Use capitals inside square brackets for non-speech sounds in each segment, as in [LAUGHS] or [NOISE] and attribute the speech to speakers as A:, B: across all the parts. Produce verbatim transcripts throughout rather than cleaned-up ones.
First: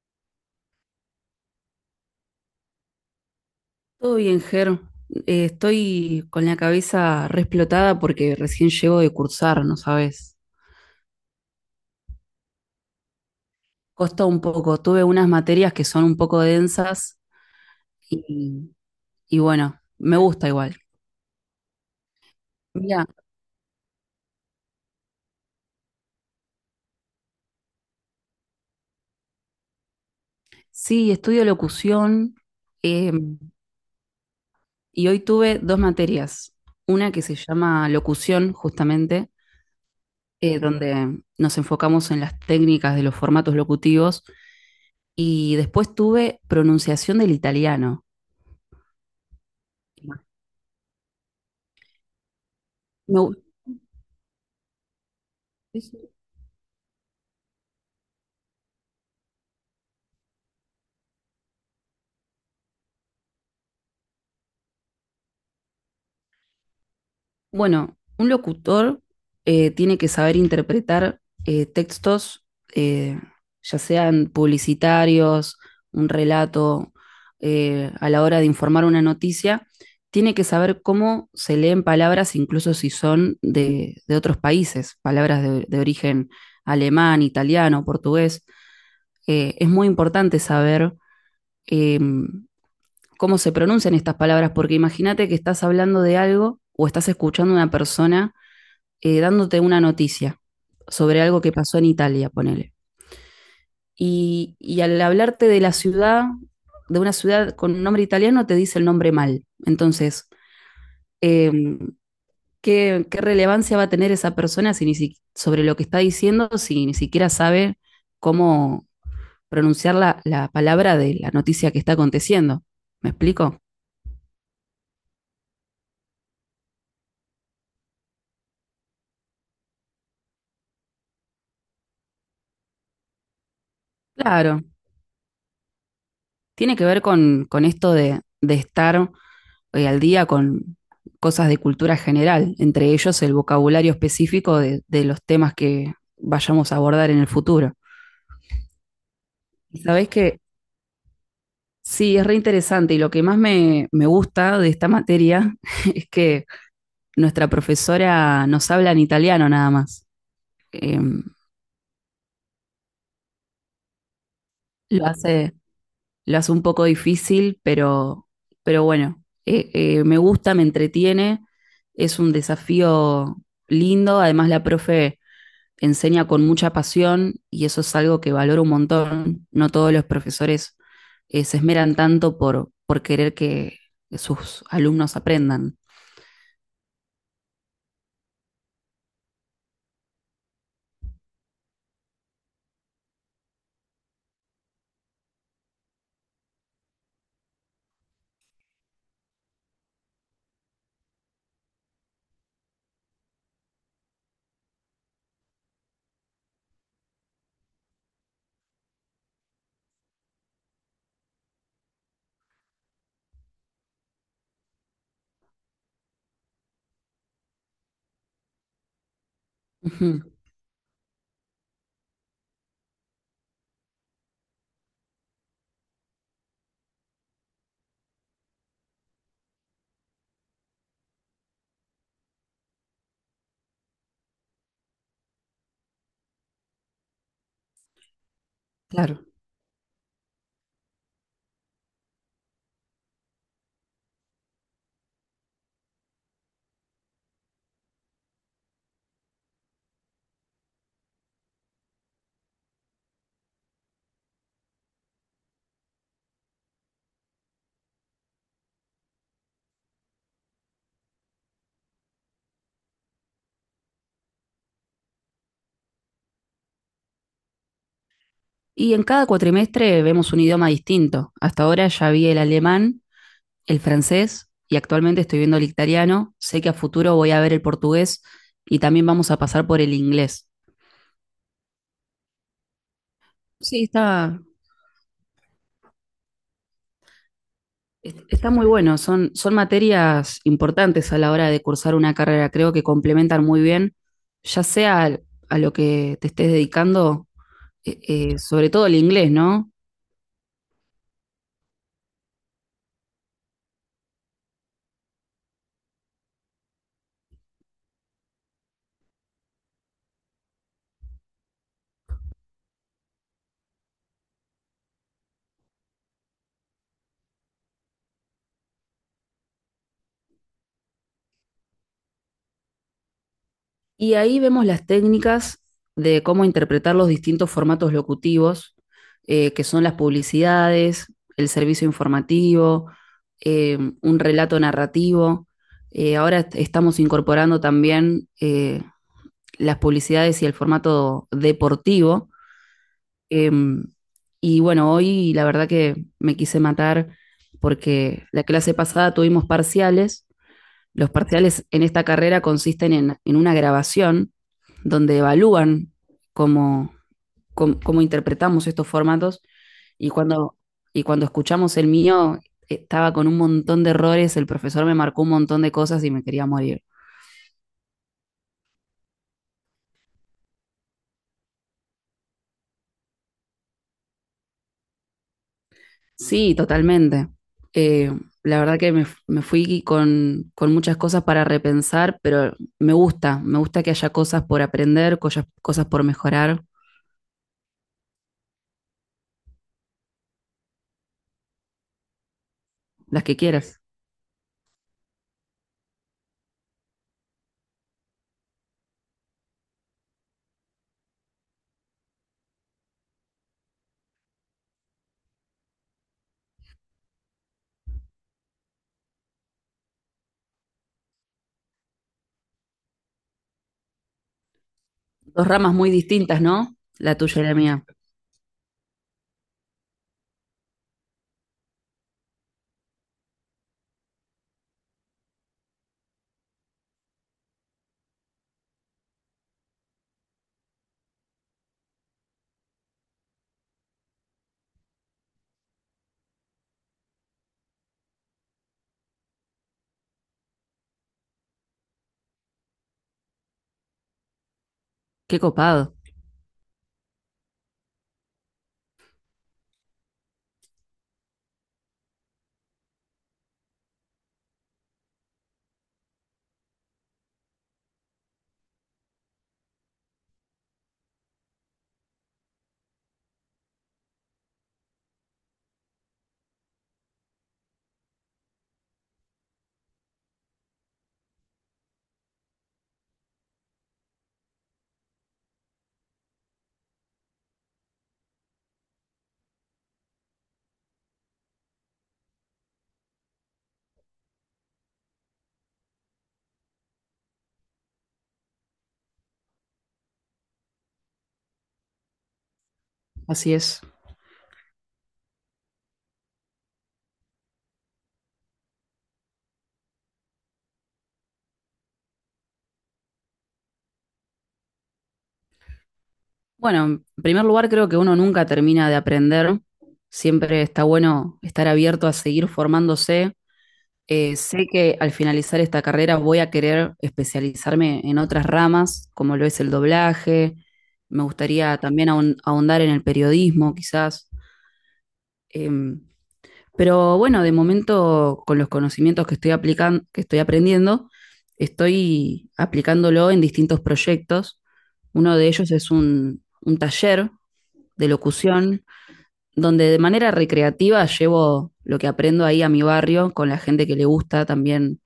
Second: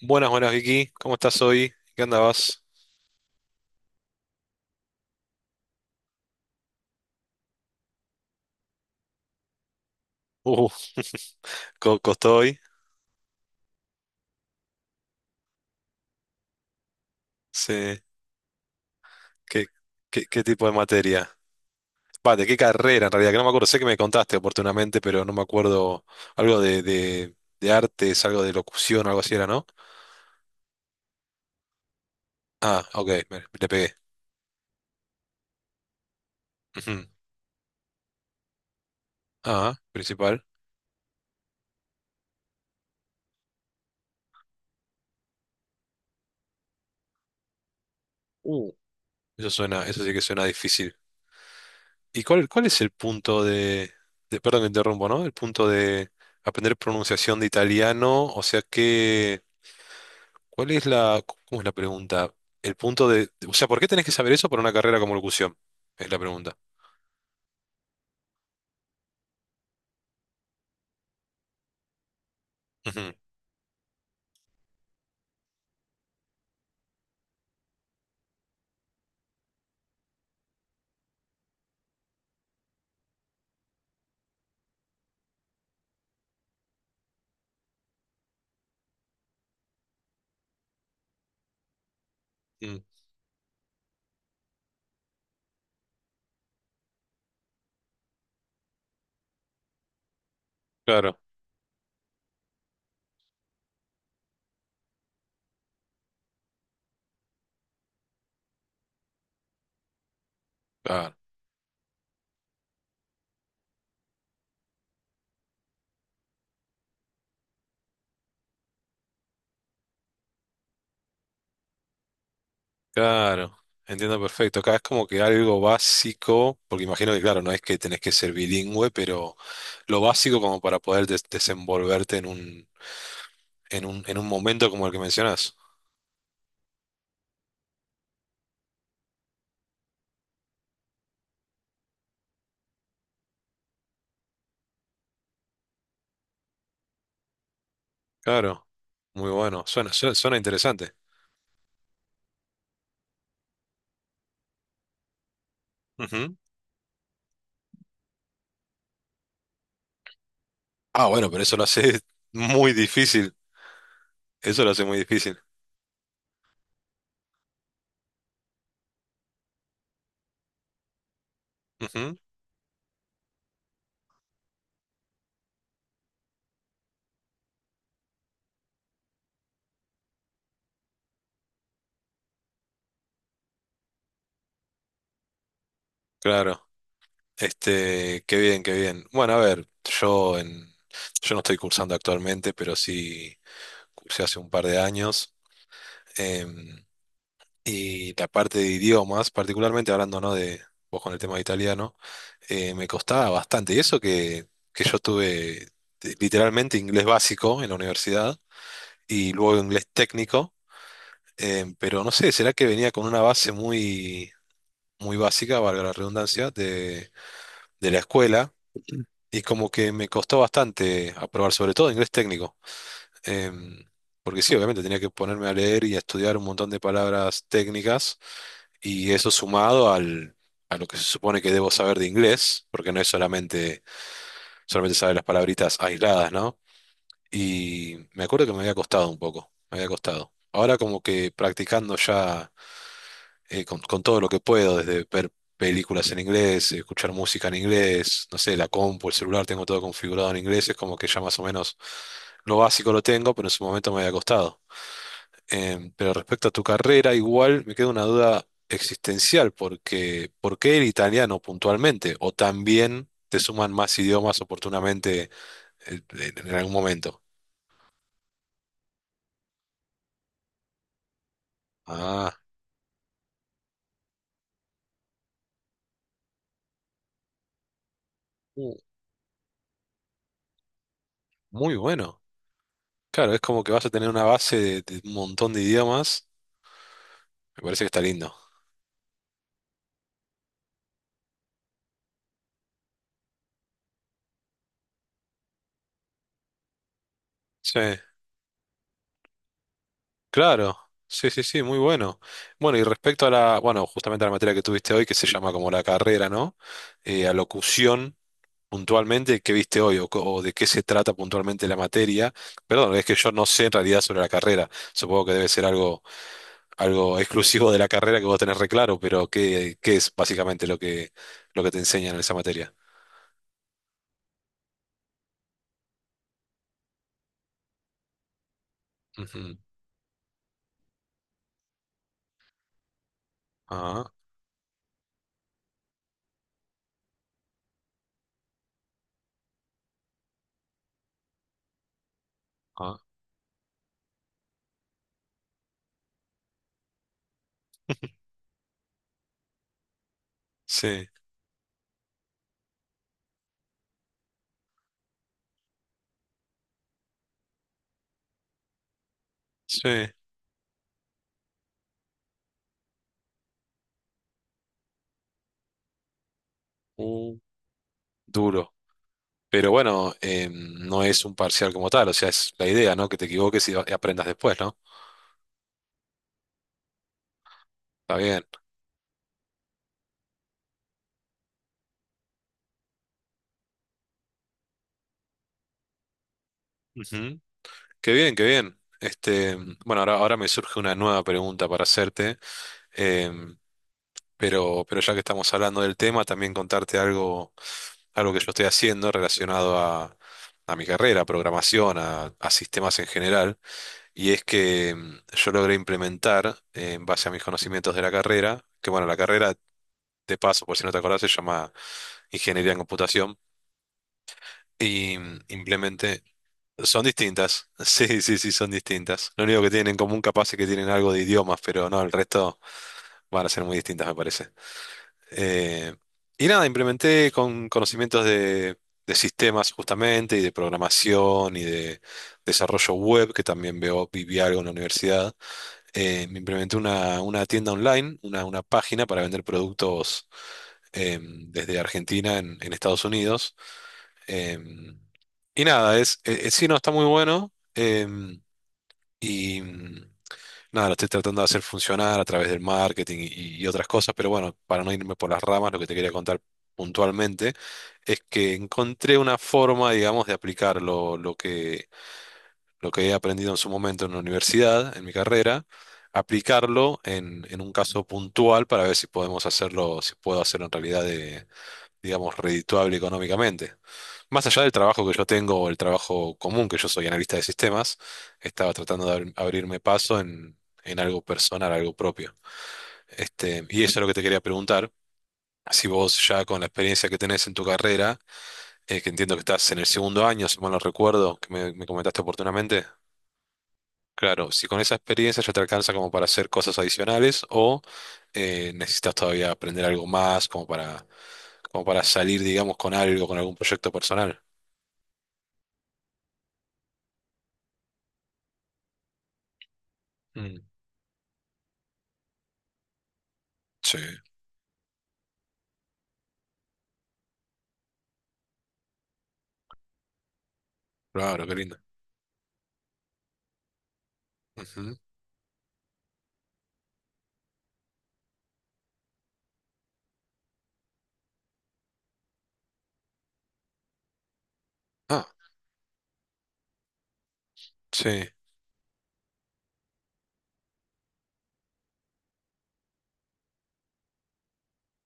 A: Buenas, buenas Vicky, ¿cómo estás hoy? ¿Qué andabas?
B: Todo bien, Ger. Eh, estoy con la cabeza re explotada porque recién llego de cursar, ¿no sabes?
A: Uh, co- costó hoy.
B: Costó un poco. Tuve unas materias que son un poco densas
A: Sí.
B: y, y
A: ¿Qué,
B: bueno, me
A: qué, qué
B: gusta
A: tipo de
B: igual.
A: materia? Va, ¿de qué carrera
B: Mira,
A: en realidad? Que no me acuerdo, sé que me contaste oportunamente, pero no me acuerdo algo de, de, de artes, algo de locución, algo así era, ¿no?
B: sí, estudio locución
A: Ah, ok,
B: eh,
A: me- le pegué.
B: y hoy tuve dos materias.
A: Ujú.
B: Una que se llama locución, justamente,
A: Ah, principal.
B: eh, donde nos enfocamos en las técnicas de los formatos locutivos y después tuve pronunciación del italiano.
A: Uh, Eso suena, eso sí que suena difícil. ¿Y cuál, cuál es el
B: Me gu-
A: punto de, de- perdón que interrumpo, ¿no? El punto de aprender pronunciación de italiano, o sea que. ¿Cuál es la, Cómo es la pregunta? El punto de, o sea, ¿por qué tenés que saber eso para una carrera como locución? Es la pregunta.
B: Bueno, un locutor eh, tiene que saber interpretar eh, textos,
A: Ujú.
B: eh, ya sean publicitarios, un relato, eh, a la hora de informar una noticia, tiene que saber cómo se leen palabras, incluso si son de, de otros países, palabras de, de origen alemán, italiano, portugués. Eh, es muy importante saber eh,
A: Mm,
B: cómo se pronuncian estas palabras, porque imagínate que estás hablando de algo o estás escuchando a una persona eh, dándote una noticia
A: claro,
B: sobre algo que pasó en Italia, ponele. Y, y al hablarte de la ciudad, de una ciudad con un nombre italiano, te dice el nombre mal. Entonces,
A: claro,
B: eh, ¿qué, qué relevancia va a tener esa persona si ni si- sobre lo que está diciendo si ni siquiera sabe cómo pronunciar la, la palabra de la noticia que está aconteciendo? ¿Me
A: claro.
B: explico?
A: Entiendo perfecto. Acá es como que algo básico, porque imagino que, claro, no es que tenés que ser bilingüe, pero lo básico como para poder des- desenvolverte en un, en un, en un
B: Claro,
A: momento como el que mencionás.
B: tiene que ver con, con esto de, de estar eh, al día con cosas de cultura general, entre ellos el vocabulario específico de, de los temas que vayamos a abordar en el futuro.
A: Claro, muy bueno.
B: ¿Y
A: Suena,
B: sabés
A: suena, suena
B: que
A: interesante.
B: sí? Es re interesante y lo que más me, me gusta de esta materia [LAUGHS] es
A: Ujú.
B: que nuestra profesora nos habla en italiano nada más. Eh,
A: Ah, bueno, pero eso lo hace [LAUGHS] muy difícil. Eso lo hace muy
B: lo
A: difícil.
B: hace lo hace un poco difícil, pero, pero bueno, eh, eh, me gusta, me entretiene,
A: Ujú.
B: es un desafío lindo, además la profe enseña con mucha pasión y eso es algo que valoro un montón, no todos los profesores eh, se esmeran tanto por, por querer que sus alumnos aprendan.
A: Claro. Este, qué bien, qué bien. Bueno, a ver, yo en, yo no estoy cursando actualmente, pero sí cursé hace un par de años. em, y la parte de idiomas, particularmente hablando, ¿no? De vos con el tema de italiano, eh, me costaba bastante. Y eso que, que yo tuve eh, literalmente inglés básico en la universidad y luego inglés técnico. Em, pero no sé, ¿será que venía con una base muy, muy básica, valga la redundancia, de, de la escuela? Y como
B: Uh
A: que me
B: -huh,
A: costó bastante aprobar, sobre todo inglés técnico. Em, Porque sí, obviamente tenía que ponerme a leer y a estudiar un montón de palabras técnicas, y eso sumado al, a lo que se supone que debo saber de inglés, porque no es solamente, solamente saber las palabritas aisladas, ¿no? Y me acuerdo que me había costado un
B: claro.
A: poco, me había costado. Ahora como que practicando ya, eh, con, con todo lo que puedo, desde ver películas en inglés, escuchar música en inglés, no sé, la compu, el celular, tengo todo configurado en inglés. Es como que ya más o menos lo básico lo tengo, pero en su momento me había costado. Em, pero respecto a tu carrera, igual me queda una duda existencial, porque ¿por qué el italiano puntualmente? ¿O también te suman más idiomas oportunamente, eh, en, en algún momento?
B: Y en cada cuatrimestre vemos un idioma distinto. Hasta ahora ya vi
A: Ah,
B: el alemán, el francés y actualmente estoy viendo el italiano. Sé que a futuro voy a ver el portugués
A: uh,
B: y también vamos a pasar por el inglés.
A: muy bueno. Claro, es como que
B: Sí,
A: vas a tener una
B: está,
A: base de de un montón de idiomas. Me parece que está lindo.
B: está muy bueno. Son, son materias importantes a la hora de cursar una carrera. Creo que complementan muy bien, ya sea a lo que te estés dedicando,
A: Sí,
B: eh, eh, sobre todo el inglés, ¿no?
A: claro. Sí, sí, sí, muy bueno. Bueno, y respecto a la, bueno, justamente a la materia que tuviste hoy, que se llama como la carrera, ¿no? Eh, a locución, puntualmente, ¿qué viste hoy? O, co- o de qué se trata puntualmente la materia. Perdón, es que yo no sé en realidad sobre la carrera. Supongo que debe ser algo, algo exclusivo de la carrera que vos tenés reclaro, pero ¿qué, qué es básicamente lo que, lo que te enseñan en esa materia?
B: Y ahí vemos las técnicas de cómo interpretar los distintos formatos locutivos, eh,
A: Ujú.
B: que son las publicidades, el servicio informativo, eh,
A: Ah,
B: un relato narrativo. Eh, ahora estamos incorporando también eh, las publicidades y el formato deportivo.
A: ah,
B: Em, y bueno, hoy la verdad que me quise matar porque la clase pasada tuvimos parciales.
A: sí,
B: Los parciales en esta carrera consisten en, en una grabación donde evalúan cómo, cómo, cómo interpretamos estos formatos
A: sí.
B: y cuando, y cuando escuchamos el mío estaba con un montón de errores, el profesor me marcó un montón de cosas y me quería morir.
A: Uh, Duro. Pero bueno, eh, no es un parcial como tal, o sea, es la idea, ¿no? Que te equivoques y a- y aprendas después, ¿no?
B: Sí, totalmente. Eh,
A: Está bien.
B: la verdad que me, me fui con, con, muchas cosas para repensar, pero me gusta, me gusta que haya cosas por aprender, cosas, cosas por mejorar,
A: Ujú. Qué bien, qué bien. Este, bueno, ahora, ahora me surge una nueva pregunta para hacerte.
B: las que
A: em,
B: quieras.
A: pero, pero ya que estamos hablando del tema, también contarte algo, algo que yo estoy haciendo relacionado a, a mi carrera, a programación, a, a sistemas en general. Y es que em, yo logré implementar, eh, en base a mis conocimientos de la carrera, que bueno, la carrera, de paso, por si no te acordás, se llama ingeniería en computación, y mm,
B: Dos ramas muy
A: implementé...
B: distintas, ¿no?
A: Son
B: La tuya y la
A: distintas, [LAUGHS]
B: mía.
A: sí, sí, sí, son distintas. Lo único que tienen en común capaz es que tienen algo de idiomas, pero no, el resto van a ser muy distintas, me parece. Eh, y nada, implementé con conocimientos de, de sistemas justamente, y de programación, y de desarrollo web, que también veo, viví algo en la universidad. Eh, me implementé una, una tienda online, una, una página para vender productos, em, desde Argentina en, en Estados Unidos. Em,
B: Qué
A: y
B: copado.
A: nada, es, eh, eh, sí, no, está muy bueno. Em, y mm, nada, lo estoy tratando de hacer funcionar a través del marketing y, y otras cosas, pero bueno, para no irme por las ramas, lo que te quería contar puntualmente es que encontré una forma, digamos, de aplicar lo, lo que, lo que he aprendido en su momento en la universidad, en mi carrera, aplicarlo en, en un caso puntual para ver si podemos hacerlo, si puedo hacerlo en realidad, digamos, redituable económicamente. Más allá del trabajo que yo tengo o el trabajo común, que yo soy analista de sistemas, estaba tratando de abri- abrirme paso en, en algo personal, algo propio. Este, y eso es lo que te quería preguntar. Si vos ya con la experiencia que tenés en tu carrera, eh, que entiendo que estás en el segundo año, si mal no recuerdo, que me, me comentaste oportunamente.
B: Así es.
A: Claro, si con esa experiencia ya te alcanza como para hacer cosas adicionales o eh, necesitas todavía aprender algo más como para, como para salir, digamos, con algo, con algún proyecto personal.
B: Bueno, en primer lugar, creo que uno nunca termina de aprender.
A: Mm,
B: Siempre está bueno estar abierto a seguir formándose.
A: sí,
B: Eh, sé que al finalizar esta carrera voy a querer especializarme en otras ramas, como lo es el doblaje. Me
A: claro, qué lindo.
B: gustaría también ahon- ahondar en el periodismo, quizás.
A: Ujú.
B: Em, Pero bueno, de momento, con los conocimientos que estoy aplicando, que estoy aprendiendo, estoy aplicándolo en distintos proyectos.
A: Ah,
B: Uno de ellos es un, un taller de
A: sí,
B: locución, donde de manera recreativa llevo lo que aprendo ahí a mi barrio, con la gente que le gusta también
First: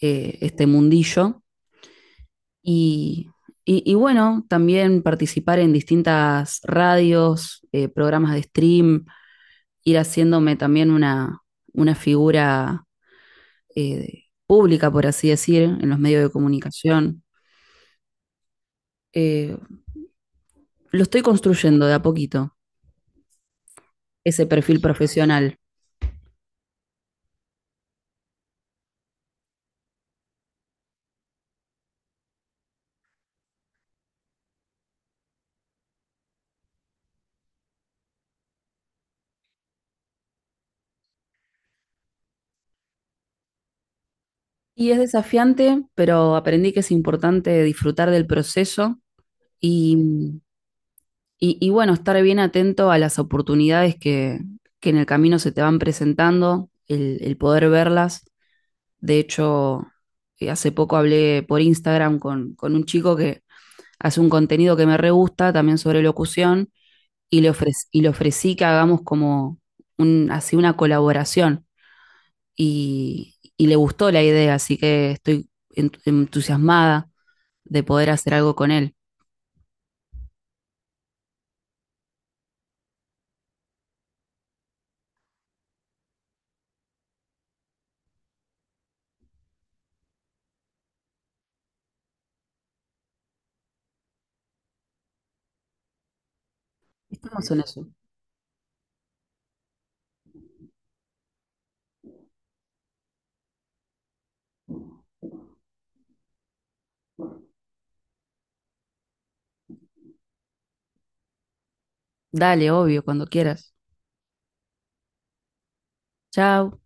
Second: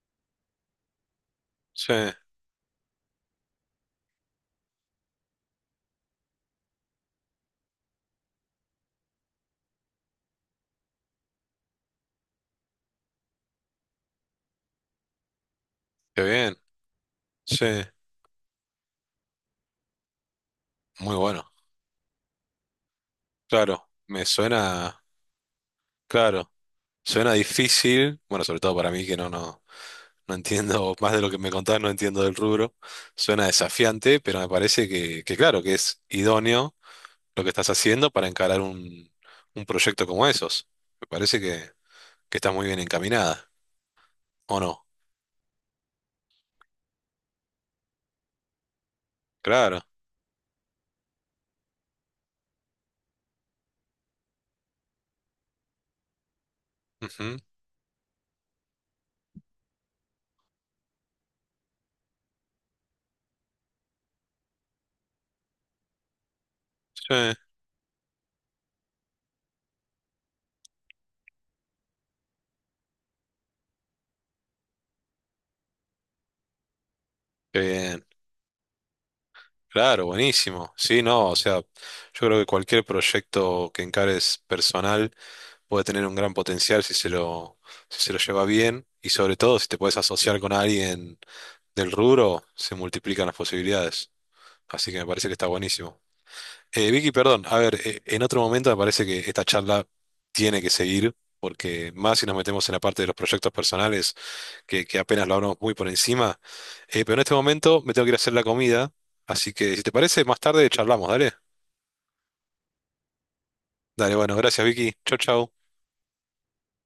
B: eh, este mundillo.
A: sí,
B: Y, y- y bueno, también participar en distintas radios, eh, programas de stream, ir haciéndome también una, una figura eh, pública, por así decir, en los
A: qué
B: medios de
A: bien,
B: comunicación.
A: sí,
B: Eh, lo
A: muy
B: estoy
A: bueno.
B: construyendo de a poquito,
A: Claro, me
B: ese perfil
A: suena,
B: profesional.
A: claro, suena difícil, bueno, sobre todo para mí que no, no, no entiendo [LAUGHS] más de lo que me contás, no entiendo del rubro. Suena desafiante, pero me parece que, que, claro, que es idóneo lo que estás haciendo para encarar un, un proyecto como esos. Me parece que, que estás muy bien encaminada, ¿o no?
B: Y es desafiante, pero aprendí que es importante disfrutar del proceso
A: Claro.
B: y, y, y bueno, estar bien atento a las oportunidades que, que en el camino se te van presentando, el,
A: Ujú.
B: el poder verlas. De hecho, eh, hace poco hablé por Instagram con, con un chico que hace un contenido que me re gusta también sobre locución
A: Sí,
B: y le ofrecí, y le ofrecí que hagamos como un, así una colaboración y, y le gustó la idea, así que estoy ent- entusiasmada
A: qué
B: de
A: bien.
B: poder hacer algo con él.
A: Claro, buenísimo. Sí, no, o sea, yo creo que cualquier proyecto que encares personal puede tener un gran potencial si se lo, si se lo lleva bien y sobre todo si te puedes asociar con alguien del rubro, se multiplican las posibilidades. Así que me parece que está buenísimo. Eh, Vicky, perdón,
B: Estamos
A: a
B: en
A: ver,
B: eso.
A: eh, en otro momento me parece que esta charla tiene que seguir, porque más si nos metemos en la parte de los proyectos personales, que, que apenas lo hablamos muy por encima. Eh, pero en este momento me tengo que ir a hacer la comida, así que si te parece, más tarde charlamos, dale.
B: Dale, obvio, cuando quieras.
A: Dale, bueno, gracias Vicky, chau, chau.
B: Chao.